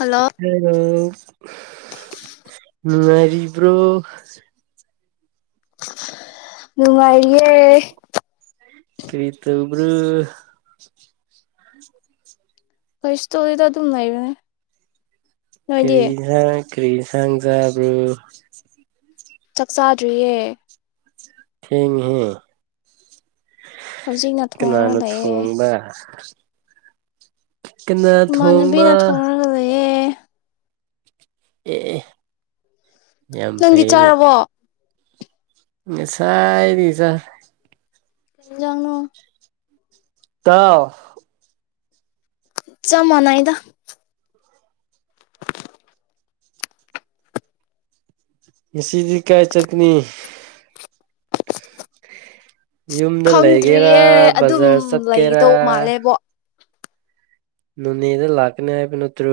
hello hello ꯅꯨꯡꯉꯥꯏꯔꯤꯕ꯭ꯔꯣ ꯅꯨꯡꯉꯥꯏꯔꯤꯌꯦ ꯀꯔꯤ ꯇꯧꯕ꯭ꯔꯣ ꯀꯩꯁꯨ ꯇꯣꯗꯦꯗ ꯑꯗꯨꯝ ꯂꯩꯕꯅꯦ ꯅꯣꯏꯗꯤ ꯀꯔꯤ ꯎꯟꯁꯥꯡ ꯀ꯭ꯔꯤ ꯏꯟꯁꯥꯡ ꯆꯥꯕ꯭ꯔꯣ ꯆꯥꯛꯆꯥꯥꯗ꯭ꯔꯤꯌꯦ ꯊꯦꯡꯉꯦꯍꯦ ꯍꯧꯖꯤꯛꯅ ꯊꯣꯡꯔꯒ ꯀꯅꯥꯅ ꯂꯩꯌꯦ ꯊꯣꯡꯕ ꯀꯅꯥ ꯊꯣꯡꯕ ꯌꯦ ꯑꯦ ꯌꯥꯝ ꯅꯪꯗꯤ ꯐꯩꯌꯦꯅꯦ ꯆꯥꯔꯕꯣ ꯉꯁꯥꯏꯗꯒꯤ ꯆꯥꯏ ꯀꯩ ꯏꯟꯖꯥꯡꯅꯣ ꯇꯥꯎ ꯆꯞ ꯃꯥꯟꯅꯩꯗ [inaudible] ꯉꯁꯤꯗꯤ ꯀꯥꯏ ꯆꯠꯀꯅꯤ ꯌꯨꯝꯗ ꯂꯩꯒꯦꯔꯥ ꯈꯪꯗ꯭ꯔꯤꯌꯦ ꯑꯗꯨꯝ ꯕꯖꯥꯔ ꯆꯠꯀꯦꯔꯥ ꯂꯩꯒꯗꯧ ꯃꯥꯜꯂꯦꯕꯣ ꯅꯣꯅꯦꯗ ꯂꯥꯛꯀꯅꯦ ꯍꯥꯏꯕ ꯅꯠꯇ꯭ꯔꯣ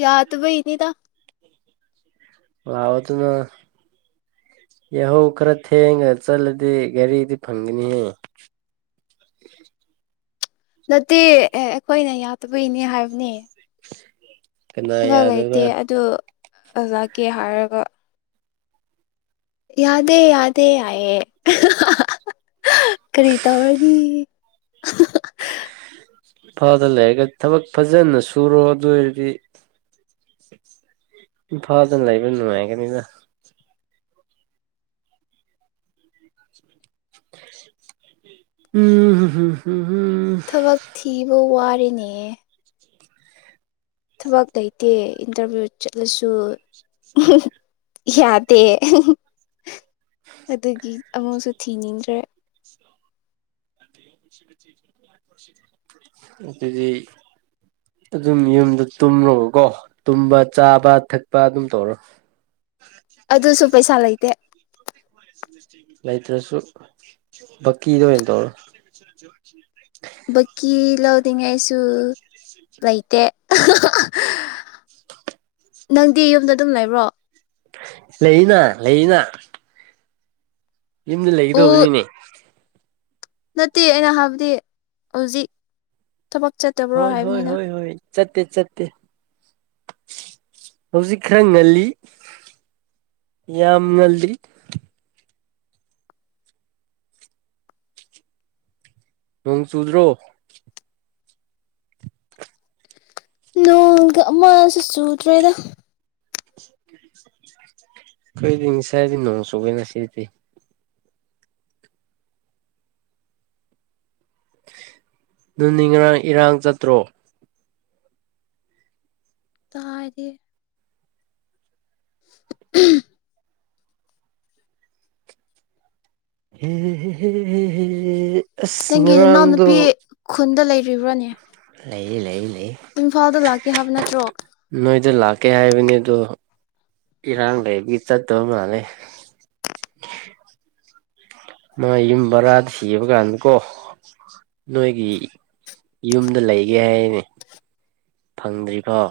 ꯌꯥꯗꯕꯩ ꯅꯤꯗ ꯂꯥꯛꯑꯣ ꯑꯗꯨꯅ ꯌꯥꯍꯧ ꯈꯔ ꯊꯦꯡꯉ ꯆꯠꯂꯗꯤ ꯒꯥꯔꯤꯗꯤ ꯐꯪꯒꯅꯤꯍꯦ ꯅꯠꯇꯦ ꯑꯦ ꯑꯩꯈꯣꯏꯅ ꯌꯥꯗꯕꯩꯅꯦ ꯍꯥꯏꯕꯅꯦ ꯀꯅꯥ ꯊꯕꯛ ꯂꯩꯇꯦ ꯌꯥꯗꯕ ꯑꯗꯨ ꯖꯀꯦ ꯍꯥꯏꯔꯒ ꯌꯥꯗꯦ ꯌꯥꯗꯦ ꯍꯥꯏꯌꯦ ꯀꯔꯤꯇꯧꯔꯅꯤ [unintelligible] ꯏꯝꯐꯥꯜꯗ ꯂꯩꯔꯒ ꯊꯕꯛ ꯐꯖꯅ ꯁꯨꯔꯣ ꯑꯗꯨ ꯑꯣꯏꯔꯗꯤ ꯏꯝꯐꯥꯜꯗ ꯂꯩꯕ ꯅꯨꯡꯉꯥꯏꯒꯅꯤꯅ ꯎꯝ ꯊꯕꯛ ꯊꯤ ꯄꯨꯋꯥꯔꯤꯅꯦ ꯊꯕꯛ ꯂꯩꯇꯦ ꯏꯟꯇꯔꯚꯤꯌꯨ ꯆꯠꯂꯁꯨ ꯌꯥꯗꯦ ꯑꯗꯨꯒꯤ ꯑꯃꯨꯛꯁꯨ ꯊꯤꯅꯤꯡꯗ꯭ꯔꯦ ꯑꯗꯨꯗꯤ ꯑꯗꯨꯝ ꯌꯨꯝꯗ ꯇꯨꯝꯂꯣꯕꯀꯣ ꯇꯨꯝꯕ ꯆꯥꯕ ꯊꯛꯄ ꯑꯗꯨꯝ ꯇꯧꯔꯣ ꯑꯗꯨꯁꯨ ꯄꯩꯁꯥ ꯂꯩ ꯇꯦ ꯂꯩꯇ꯭ꯔꯁꯨ ꯕꯛꯀꯤꯗ ꯑꯣꯏꯅ ꯇꯧꯔꯣ ꯕꯛꯀꯤ ꯂꯧꯅꯤꯡꯉꯥꯏꯁꯨ ꯂꯩꯇꯦ ꯅꯪꯗꯤ ꯌꯨꯝꯗ ꯑꯗꯨꯝ ꯂꯩꯕ꯭ꯔꯣ ꯂꯩꯅ ꯂꯩꯅ ꯌꯨꯝꯗ ꯑꯣ ꯂꯩꯒꯗꯧꯕꯅꯤꯅꯦ ꯅꯠꯇꯦ ꯑꯩꯅ ꯍꯥꯏꯕꯗꯤ ꯍꯧꯖꯤꯛ ꯊꯕꯛ ꯆꯠꯇꯕ꯭ꯔꯣ ꯍꯥꯏꯕꯅꯤꯗ ꯆꯠꯇ ꯆꯠꯇꯦ ꯍꯧꯖꯤꯛ ꯈꯔ ꯉꯜꯂꯤ ꯌꯥꯝ ꯉꯜꯂꯤ ꯅꯣꯡ ꯆꯨꯗ꯭ꯔꯣ ꯅꯣꯡꯗ ꯑꯃꯁꯨ ꯆꯨꯗ꯭ꯔꯦꯗ ꯈꯩꯗ ꯁꯥꯏꯗꯤ ꯅꯣꯡꯁꯨꯌꯦ ꯅꯁꯤꯗꯤ ꯅꯨꯡꯅꯤꯡ ꯉꯥꯔꯥꯡ ꯏꯔꯥꯡ ꯆꯠꯇ꯭ꯔꯣ ꯇꯥꯗꯦ ꯍꯦꯍꯦꯍꯦꯍꯦꯍꯦꯍꯦ ꯅꯪꯒꯤ ꯏꯅꯥꯎ ꯅꯨꯄꯤ ꯈꯨꯟꯗ ꯂꯩꯔꯤꯕ꯭ꯔꯥꯅꯦ ꯂꯩꯌꯦ ꯂꯩꯌꯦ ꯏꯝꯐꯥꯜꯗ ꯂꯥꯛꯀꯦ ꯍꯥꯏꯕ ꯅꯠꯇ꯭ꯔꯣ ꯑꯗꯨꯗ ꯂꯥꯛꯀꯦ ꯍꯥꯏꯕꯅꯤ ꯑꯗ‌ꯣ ꯏꯔꯥꯡ ꯂꯩꯕꯒꯤ ꯆꯠꯇꯕ ꯃꯥꯜꯂꯦ ꯃꯥꯏ ꯌꯨꯝ ꯕꯔꯥꯗ ꯊꯤꯕ ꯀꯥꯟꯗꯀꯣ ꯅꯣꯏꯒꯤ ꯌꯨꯝꯗ ꯂꯩꯒꯦ ꯍꯥꯏꯒ‌ꯦ ꯍꯥꯏꯅ‌ꯦ ꯐꯪꯗ꯭ꯔꯤꯐꯥꯎ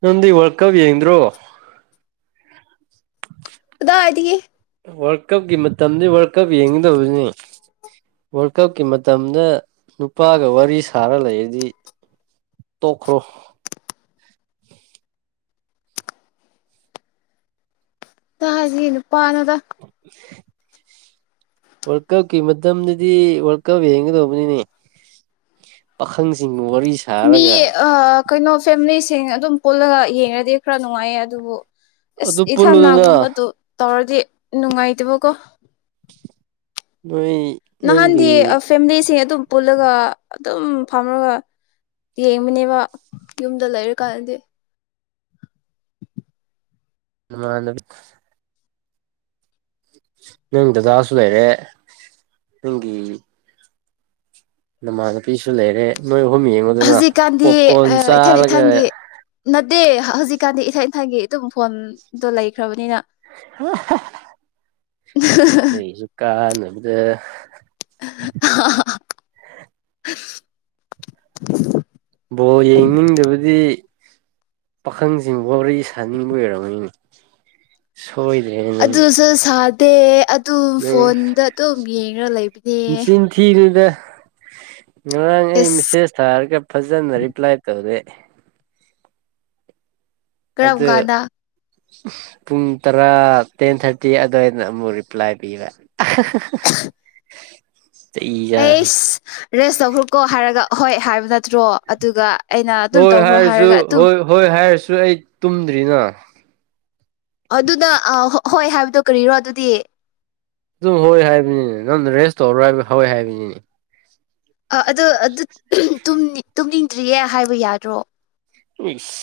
ꯅꯪꯗꯤ ꯋꯥꯜ ꯀꯕ ꯌꯦꯡꯗꯔꯣ ꯀꯗꯥꯥꯏꯗꯒꯤ ꯋꯥꯔꯜ ꯀꯞꯀꯤ ꯃꯇꯝꯗꯤ ꯋꯥꯔꯜ ꯀꯞ ꯌꯦꯡꯒꯗꯕꯅꯤ ꯋꯥꯔꯜ ꯀꯞꯀꯤ ꯃꯇꯝꯗ ꯅꯨꯄꯥꯒ ꯋꯥꯔꯤ ꯁꯥꯔ ꯂꯩꯔꯗꯤ ꯇꯣꯛꯈ꯭ꯔꯣ ꯀꯥꯏꯗ [unintelligible] ꯅꯨꯄꯥꯅ‌ꯣꯗ ꯋꯥꯔꯜ ꯀꯞꯀꯤ ꯃꯇꯝꯗꯗꯤ ꯋꯥꯔꯜ ꯀꯞ ꯌꯦꯡꯒꯗꯧꯕꯅꯤꯅꯦ ꯄꯥꯈꯪꯁꯤꯡ ꯋꯥꯔꯤ ꯃꯤ ꯁꯥꯔꯒ ꯀꯩꯅꯣ ꯐꯦꯝꯂꯤ ꯊꯦꯡꯅ ꯑꯗꯨꯝ ꯄꯨꯜꯂꯒ ꯌꯦꯡꯉꯗꯤ ꯈꯔ ꯅꯨꯡꯉꯥꯏꯌꯦ ꯑꯗꯨꯕꯨ ꯑꯁ ꯑꯗꯨ ꯄꯨꯜꯂꯨꯗꯅ ꯏꯊꯟꯅꯥꯒꯨꯝꯕꯗꯨ ꯇꯧꯔꯗꯤ ꯅꯨꯡꯉꯥꯏꯗꯕ ꯀꯣ ꯅꯣꯏ ꯅꯍꯥꯟꯗꯤ ꯅꯪꯒꯤ ꯐꯦꯃꯤꯂꯤꯁꯤ ꯑꯗꯨꯝ ꯄꯨꯜꯂꯒ ꯑꯗꯨꯝ ꯐꯝꯃꯒ ꯌꯦꯡꯕꯅꯦꯕ ꯌꯨꯝꯗ ꯂꯩꯔꯀꯥꯟꯗꯤ ꯃꯥꯃ ꯑꯗꯨ ꯅꯪ ꯗꯗꯥꯁꯨ ꯂꯩꯔꯦ ꯅꯪꯒꯤ ꯅ ꯃꯥꯅꯄꯤꯁꯨ ꯂꯩꯔꯦ ꯅꯣꯏ ꯑꯍꯨꯝ ꯌꯦꯡꯉꯨꯗꯅ ꯍꯧꯖꯤꯛꯀꯥꯟꯗꯤ ꯄꯣꯞꯀꯣꯔꯟ ꯏꯊꯟ ꯏꯊꯪꯒꯤ ꯆꯥꯔꯒ ꯅꯠꯇꯦ ꯍꯧꯖꯤꯛꯀꯥꯟꯗꯤ ꯏꯊꯟ ꯏꯟꯊꯥꯡꯒꯤ ꯑꯗꯨꯝ ꯐꯣꯟꯗꯣ ꯂꯩꯈ꯭ꯔꯕꯅꯤꯅ ꯀꯩ ꯁꯀꯥ ꯅꯗ ꯑ ꯕꯣꯜ ꯌꯦꯡꯅꯤꯡꯗꯕꯗꯤ ꯄꯥꯈꯪꯁꯤꯡ ꯋꯥꯔꯤ ꯁꯥꯅꯤꯡꯕ ꯑꯣꯏꯔꯝꯔꯕꯅꯤꯅꯦ ꯍꯣꯏꯗꯅꯤ ꯑ ꯑꯗꯨꯝ ꯐꯣꯟꯗ ꯑꯗꯨꯝ ꯌꯦꯡꯉ ꯂꯩꯕꯅꯦ ꯅꯆꯤꯟ ꯊꯤꯅꯨꯗ ꯉꯔꯥꯡ ꯑꯩ ꯑꯦꯁ ꯃꯦꯁꯦꯖ ꯊꯥꯔꯒ ꯐꯖꯅ ꯔꯤꯄ꯭ꯂꯥꯏ ꯇꯧꯔꯦ ꯀꯧ ꯑꯗꯨ ꯀꯥꯟꯗ ꯄꯨꯡ ꯇꯔꯥ ꯇꯦꯟ ꯊꯥꯔꯇꯤ ꯑꯗꯨꯋꯥꯏꯗ ꯑꯃꯨꯛ ꯔꯤꯄ꯭ꯂꯥꯏ ꯄꯤꯕ ꯆꯩ ꯆꯥꯅꯤ ꯑꯦꯁ ꯔꯦꯁ ꯆꯈ꯭ꯔꯨꯛꯀꯣ ꯍꯥꯏꯔꯒ ꯍꯣꯏ ꯍꯥꯏꯕ ꯅꯠꯇ꯭ꯔꯣ ꯑꯗꯨꯒ ꯑꯩꯅ ꯑꯗꯨꯝ ꯍꯣꯏ ꯇꯧꯈ꯭ꯔꯣ ꯍꯥꯏꯔꯁꯨ ꯍꯥꯏꯔꯒ ꯑꯗꯨꯝ ꯍꯣꯏ ꯍꯣꯏ ꯍꯥꯏꯔꯁꯨ ꯁꯨ ꯑꯩ ꯇꯨꯝꯗ꯭ꯔꯤꯅ ꯑꯗꯨꯗ ꯍꯣꯏ ꯍꯥꯏꯕꯗꯣ ꯀꯔꯤꯔꯣ ꯑꯗꯨꯗꯤ ꯑꯗꯨꯝ ꯍꯣꯏ ꯍꯥꯏꯕꯅꯤꯅꯦ ꯅꯪ ꯔꯦꯁ ꯇꯧꯔ ꯍꯥꯏꯕ ꯍꯏ ꯍꯥꯏꯕꯅꯤꯅꯦ ꯑ ꯑꯗꯨ ꯇꯨꯝꯅꯤꯡꯗ꯭ꯔꯤꯌꯦ ꯍꯥꯏꯕ ꯌꯥꯗ꯭ꯔꯣ ꯏꯁ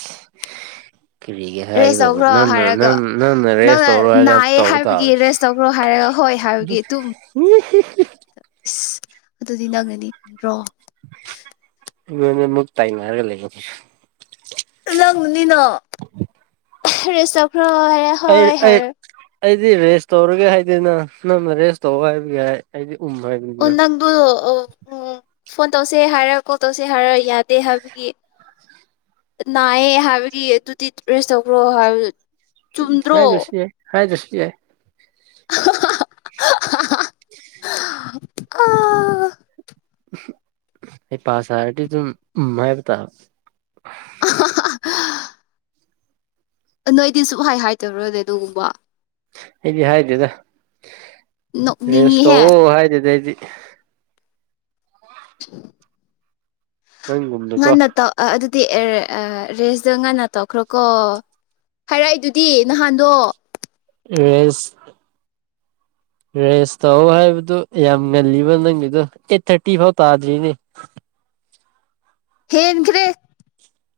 ꯀꯔꯤꯒꯦ ꯔꯦꯁ ꯍꯥꯏꯒꯗꯧꯕ ꯇꯧꯈ꯭ꯔꯣ ꯅꯅ ꯅ ꯍꯥꯏꯔꯒ ꯅꯪꯅ ꯔꯦꯁ ꯇꯧꯔꯣ ꯍꯥꯏꯒ ꯅꯥꯏꯌꯦ ꯇꯧꯕ ꯍꯥꯏꯕꯒꯤ ꯇꯥꯕꯅꯤ ꯔꯦꯁ ꯇꯧꯈ꯭ꯔꯣ ꯍꯥꯏꯔꯒ ꯍꯣꯏ ꯍꯥꯏꯕꯒꯤ ꯑꯗꯨꯝ ꯏꯁ ꯑꯗꯨꯗꯤ ꯅꯪꯅꯤ ꯕ꯭ꯔꫭ ꯑꯩꯉꫭꯟꯗ ꯃꯨꯛ ꯇꯥꯏꯅꯔꯒ ꯂꯩꯌꯦꯅꯦ ꯂꯪ ꯅꯤꯅ ꯑꯍ ꯔꯦꯁꯞ ꯍꯣꯏ ꯑꯩ ꯍꯣꯏ ꯑꯩ ꯍꯔ ꯑꯩꯗꯤ ꯔꯦꯁ ꯇꯧꯔꯒꯦ ꯍꯥꯏꯗꯦꯅ ꯅꯪꯅ ꯔꯦꯁ ꯇꯧ ꯍꯥꯏꯕꯒꯤ ꯍꯥꯏ ꯑꯩꯗꯤ ꯎꯝ ꯑꯣ ꯍꯥꯏꯕꯅꯤꯅ ꯅꯪꯗꯨ ꯑꫭ ꯑꫭ ꯐꯣꯟ ꯇꯧꯁꯦ ꯍꯥꯏꯔ ꯀꯣꯜ ꯇꯧꯁꯦ ꯍꯥꯏꯔ ꯌꯥꯗꯦ ꯍꯥꯏꯕꯒꯤ ꯅꯥꯏꯌꯦ ꯍꯥꯏꯕꯒꯤ ꯑꯗꯨꯗꯤ ꯔꯦꯁ ꯇꯧꯈ꯭ꯔꯣ ꯍꯥꯏ ꯍꯥꯏꯗ꯭ꯔꯁꯨ ꯌꯥꯏ ꯍꯥꯏꯗ꯭ꯔꯁ ꯌꯥꯏ ꯑꯍ ꯍꯥꯍꯥ [inaudible] ꯑꯥ ꯍꯩꯄꯥꯁꯥꯔꯗꯤ ꯗꯨꯝ ꯎꯝ ꯍꯥꯏꯕ ꯇꯥꯕ ꯑꯍ ꯍꯥ ꯍꯥ ꯅꯣꯏꯗꯤ ꯁꯨꯛꯍꯥꯏ ꯍꯥꯏꯗꯕ꯭ꯔꯅꯦ ꯑꯗꯨꯒꯨꯝꯕ ꯑꯩꯗꯤ ꯍꯥꯏꯗꯦꯗ ꯅꯣꯛꯅꯤꯡꯉꯤꯍꯦ ꯔꯦꯁꯇꯧꯑꯣ ꯍꯥꯏꯗꯦꯗ ꯑꯩꯗꯤ [inaudible] ꯅꯪꯒꯨꯝꯅꯀꯣ ꯉꯟ ꯅꯠꯇ ꯑꯗꯨ ꯑꯗꯨꯗꯤ ꯑꯦꯔ ꯑ ꯔꯦꯁꯇꫭ ꯉꯟꯅ ꯇꯧꯈ꯭ꯔꯣꯀꯣ ꯍꯥꯏꯔꯛꯏ ꯗꯨꯗꯤ ꯅꯍꯥꯟꯗꯣ ꯔꯦꯁ ꯔꯦꯁ ꯇꯧ ꯍꯥꯏꯕꯗꯨ‌ ꯌꯥꯝ ꯉꯜꯂꯤꯕ ꯅꯪꯒꯤꯗꫭ ꯑꯩꯠ ꯊꯥꯔꯇꯤ ꯐꯥꯎ ꯇꯥꯗ꯭ꯔꯤꯅꯦ ꯍꯦꯟ ꯈ꯭ꯔꯦ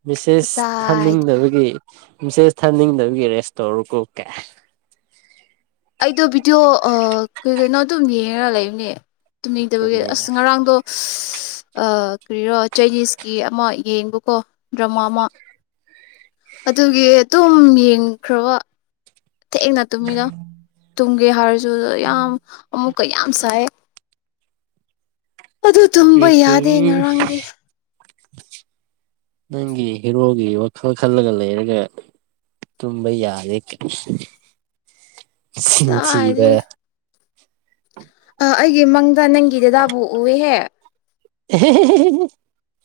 ꯃꯤꯁꯦꯁ ꯊꯥꯅꯤꯡꯗꯕꯒꯤ ꯃꯤꯁꯦꯁ ꯊꯥꯅꯤꯡꯗꯕꯒꯤ ꯔꯦꯁ ꯇꯧꯔꯣ ꯀꯣ ꯀꯥꯏꯅ ꯑꯩꯗꯣ ꯚꯤꯗꯤꯑꯣ ꯑ ꯀꯩ ꯀꯩꯅꯣ ꯑꯗꯨꯝ ꯌꯦꯡꯔ ꯂꯩꯕꯅꯦ ꯇꯨꯝꯅꯤꯡꯗꯕꯒꯤ ꯀꯥꯏꯅ ꯑꯁ ꯉꯔꯥꯡꯗꯣ ꯀꯔꯤꯔꯣ ꯆꯥꯏꯅꯤꯁꯀꯤ ꯑꯃ ꯌꯦꯡꯕꯀꯣ ꯗ꯭ꯔꯃꯥ ꯑꯃ ꯑꯗꯨꯒꯤ ꯑꯗꯨꯝ ꯌꯦꯡꯈ꯭ꯔꯕ ꯊꯦꯡꯅ ꯇꯨꯃꯤꯗ ꯇꯨꯝꯒꯦ ꯍꯥꯏꯔꯁꯨ ꯌꯥꯝ ꯑꯃꯨꯛ ꯀꯌꯥꯝ ꯁꯥꯌꯦ ꯑꯗꯨ ꯇꯨꯝꯕ ꯀꯔꯤ ꯌꯥꯗꯦ ꯇꯧꯔꯤ ꯉꯔꯥꯡꯗꯤ ꯅꯪꯒꯤ ꯍꯦꯔꯣꯒꯤ ꯋꯥꯈꯜ ꯈꯜꯂꯒ ꯂꯩꯔꯒ ꯇꯨꯝꯕ ꯌꯥꯔꯦ ꯀ ꯇꯥꯏꯗꯤ ꯁꯤꯟꯊꯤꯕ [inaudible] ꯑꯩꯒꯤ ꯃꯪ ꯑ ꯅꯪꯒꯤ ꯗꯦꯗꯥꯕꯨ ꯎꯑꯦꯍꯦ [unintelligible]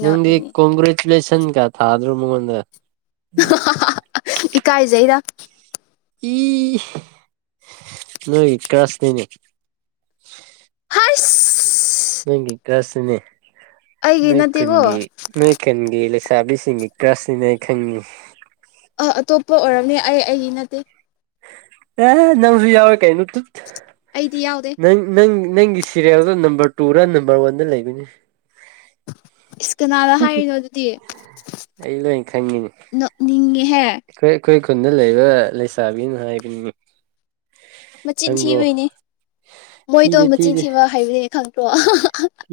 ꯅꯪꯒꯤ ꯅꯣꯛꯏꯅꯦ ꯀꯣꯡꯒ꯭ꯔꯦꯁ ꯅ ꯏꯟ ꯀ ꯊꯥꯗ꯭ꯔꯣ ꯃꯉꯣꯟꯗ ꯎꯝ ꯏꯀꯥꯏꯖꯩꯗ ꯏ ꯅꯣꯏ ꯀ꯭ꯂꯥꯁ ꯅ‌ꯦꯅꯦ ꯍꯁ ꯅꯪꯒꯤ ꯀꯥꯁ ꯅꯤꯅ‌ꯦ ꯑꯩꯒꯤ ꯅꯣꯏ ꯅꯠꯇꯦꯀꯣ ꯈꯨꯟꯒꯤ ꯅꯣꯏꯈꯨꯟꯒꯤ ꯆꯥꯕꯤꯁꯤꯡꯅꯤ ꯀ꯭ꯔꯁꯅꯤꯅꯦ ꯑꯩ ꯈꯪꯉꯤ ꯑꯥ ꯑꯇꯣꯞꯄ ꯑꯣꯏꯔꯝꯅꯦ ꯑꯩ ꯑꯩꯒꯤ ꯅꯠꯇꯦ ꯑ ꯅꯪꯁꯨ ꯌꯥꯎꯦ ꯀꯥꯏꯅꯠꯇ ꯑꯩꯗꯤ ꯌꯥꯎꯗꯦ ꯅꯪ ꯅꯪ ꯅꯪꯒꯤ ꯁꯤꯦꯔꯤꯦꯜꯗꯣ ꯅꯝꯕꯔ ꯇꯨꯔ ꯅꯝꯕꯔ ꯋꯥꯟꯗ ꯂꯩꯕꯅꯤ ꯏꯁꯀꯅꯥꯅ ꯍꯥꯏꯔꯤꯅꯣ ꯑꯗꯨꯗꯤ ꯑꯩ ꯂꯣꯏ ꯈꯪꯉꯤꯅꯤ ꯅ ꯅꯤꯡꯉꯦ ꯍꯦ ꯑꯩꯈꯣꯏ ꯑꯩꯈꯣꯏ ꯈꯨꯟꯗ ꯂꯩꯕ ꯂꯩꯁꯥꯕꯤꯅ ꯍꯥꯏꯕꯅꯤ ꯃꯆꯤꯟ ꯈꯪꯕ꯭ꯔꯣ ꯊꯤꯕꯩꯅꯦ ꯃꯣꯏꯗꯣ ꯃꯆꯤꯟ ꯊꯤꯕ ꯍꯥꯏꯕꯅꯤ ꯈꯪꯗꯦ ꯇꯣ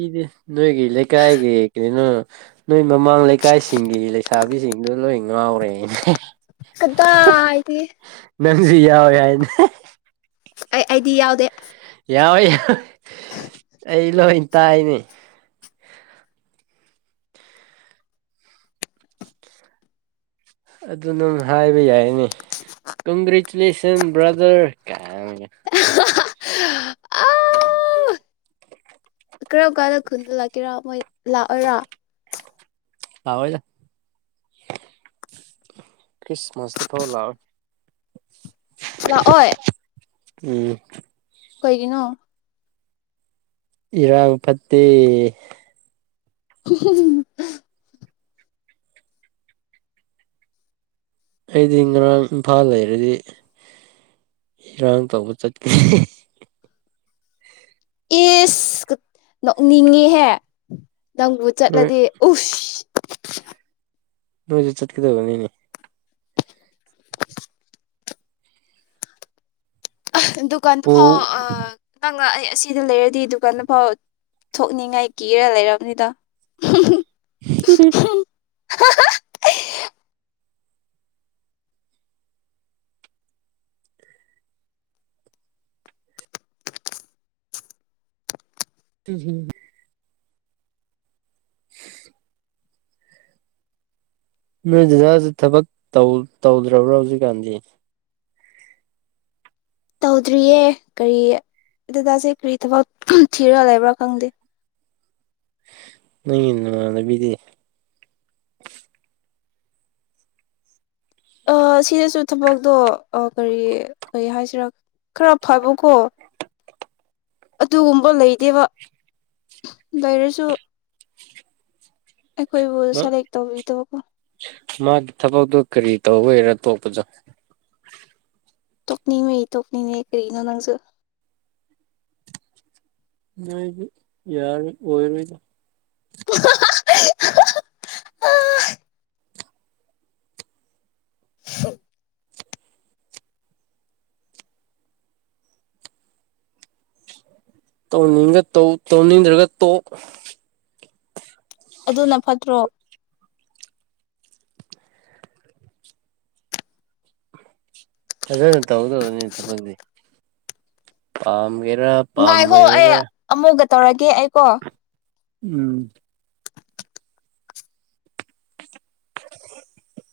ꯏꯗꯤꯦ ꯅꯣꯏꯒ ꯏ ꯂꯩꯦ ꯀꯥꯏꯑꯦ ꯌꯦꯅꯤꯅ [unintelligible] ꯅꯣꯏ ꯃꯃꯥꯡ ꯂꯩꯀꯥꯏꯁꯤꯡꯒꯤ ꯂꯩ ꯄ ꯁꯥꯥꯕꯤꯁꯤꯡꯗꯣ ꯂꯣꯏ ꯉꯥꯎꯔꯦꯅꯦ ꯍꯗ ꯍꯥꯏꯗꯤ ꯅꯪꯁꯤ ꯌꯥꯎ ꯍꯥꯏꯏꯅꯦ ꯑꯩ ꯑꯩꯗꯤ ꯌꯥꯎꯗꯦ ꯌꯥꯎꯋꯦ ꯌꯥꯦ ꯑꯩ ꯂꯣꯏ ꯇꯥꯏꯅꯦ ꯑꯗꯨ ꯅ ꯍꯥꯏꯕ ꯌꯥꯏꯅꯤ ꯀꯣꯡꯒ꯭ꯔꯦꯆꯨꯂꯦꯁꯟ ꯕ꯭ꯔꯥꯗꯔ ꯑ ꯑ ꯀꯔꯝ ꯀꯥꯟꯗ ꯈꯨꯜꯗ ꯂꯥꯛꯀꯦꯔꯥ ꯃꯣꯏ ꯂꯥꯛꯑꯣꯏꯔꯥ ꯑꯣꯏꯗ ꯀꯤꯁꯃꯁꯇ ꯐꯥꯎ ꯂꯑꯣ ꯆ ꯑꯣ ꯎꯝ ꯀꯩꯒꯤꯅꯣ ꯏꯔꯥ ꯐꯠꯇꯤ [unintelligible] ꯑꯩꯗꯤ ꯉꯔꯥꯡ ꯏꯝꯐꯥꯜ ꯂꯩꯔꯗꯤ ꯏꯔꯥꯡ ꯇꯧꯕ ꯆꯠꯀꯦ ꯑꯦꯁ ꯅꯣꯛꯅꯤꯡꯉꯦꯍꯦ ꯅꯪꯕꯨ ꯅꯣꯏ ꯆꯠꯂꯗꯤ ꯎꯁ [unintelligible] ꯅꯣꯏꯖ ꯆꯠꯈꯤꯗꯧꯕ ꯅꯅꯦ ꯗꯨꯀꯥꯟꯗꯨ ꯄꯨ ꯐꯥꯎꯈꯤꯪ ꯑꯩ ꯑꯁꯤꯗ ꯂꯩꯔꯗꯤ ꯗꯨꯀꯥꯟꯗꯐꯥꯎ ꯊꯣꯛꯅꯤꯡꯉꯥꯏ ꯀꯤꯔ ꯂꯩꯔꯕꯅꯤꯗ ꯎ [unintelligible] ꯎꯝꯨꯝ [unintelligible] ꯅꯣꯏ ꯖꯖꯥꯁꯤ ꯊꯕꯛ ꯇꯧꯗ꯭ꯔꯕ꯭ꯔꯥ ꯍꯧꯖꯤꯛꯀꯥꯟꯗꯤ ꯇꯧꯗ꯭ꯔꯤꯌꯦ ꯀꯔꯤ ꯗꯗꯥꯁꯦ ꯀꯔꯤ ꯊꯕꯛ ꯊꯤꯔꯒ ꯂꯩꯕ꯭ꯔꯥ ꯈꯪꯗꯦ ꯅꯅꯕꯤꯗꯤ ꯁꯤꯗꯁꯨ ꯊꯕꯛꯇꯣ ꯀꯔꯤ ꯀꯩ ꯍꯥꯏꯁꯤꯔꯥ ꯈꯔ ꯐꯕꯀꯣ ꯑꯗꯨꯒꯨꯝꯕ ꯂꯩꯗꯦꯕ ꯂꯩꯔꯁꯨ ꯑꯩꯈꯣꯏꯕꯨ ꯁꯂꯦꯛ ꯇꯧꯕꯤꯗꯕꯀꯣ ꯃꯥꯒꯤ ꯊꯕꯛꯇꯣ ꯀꯔꯤ ꯇꯧꯕꯦꯔꯥ ꯇꯣꯛꯄꯁꯨ ꯇꯣꯛꯀꯅꯤ ꯃꯔꯤ ꯇꯣꯛꯀꯅꯤꯅꯦ ꯀꯔꯤꯅꯅꯁꯨ ꯅꯣꯏꯗꯤ ꯌꯥꯔ ꯑꯣꯏꯣꯏꯔꯗ [unintelligible] ꯁꯨ ꯇꯧꯅꯤꯡ ꯇꯧꯅꯤꯡꯗ꯭ꯔꯒ ꯇꯣꯛ ꯑꯗꯨꯅ ꯐꯠꯇ꯭ꯔꯣ ꯑꯗꯨ ꯅ ꯇꯧꯗꯣꯅꯤ ꯆꯄꯦ ꯄꯝꯒꯦꯔ ꯉ ꯍꯣ ꯑꯩ ꯑꯃꯃꯣꯒ ꯇꯧꯔꯒꯦ ꯑꯩꯀꯣ ꯎꯝ [unintelligible]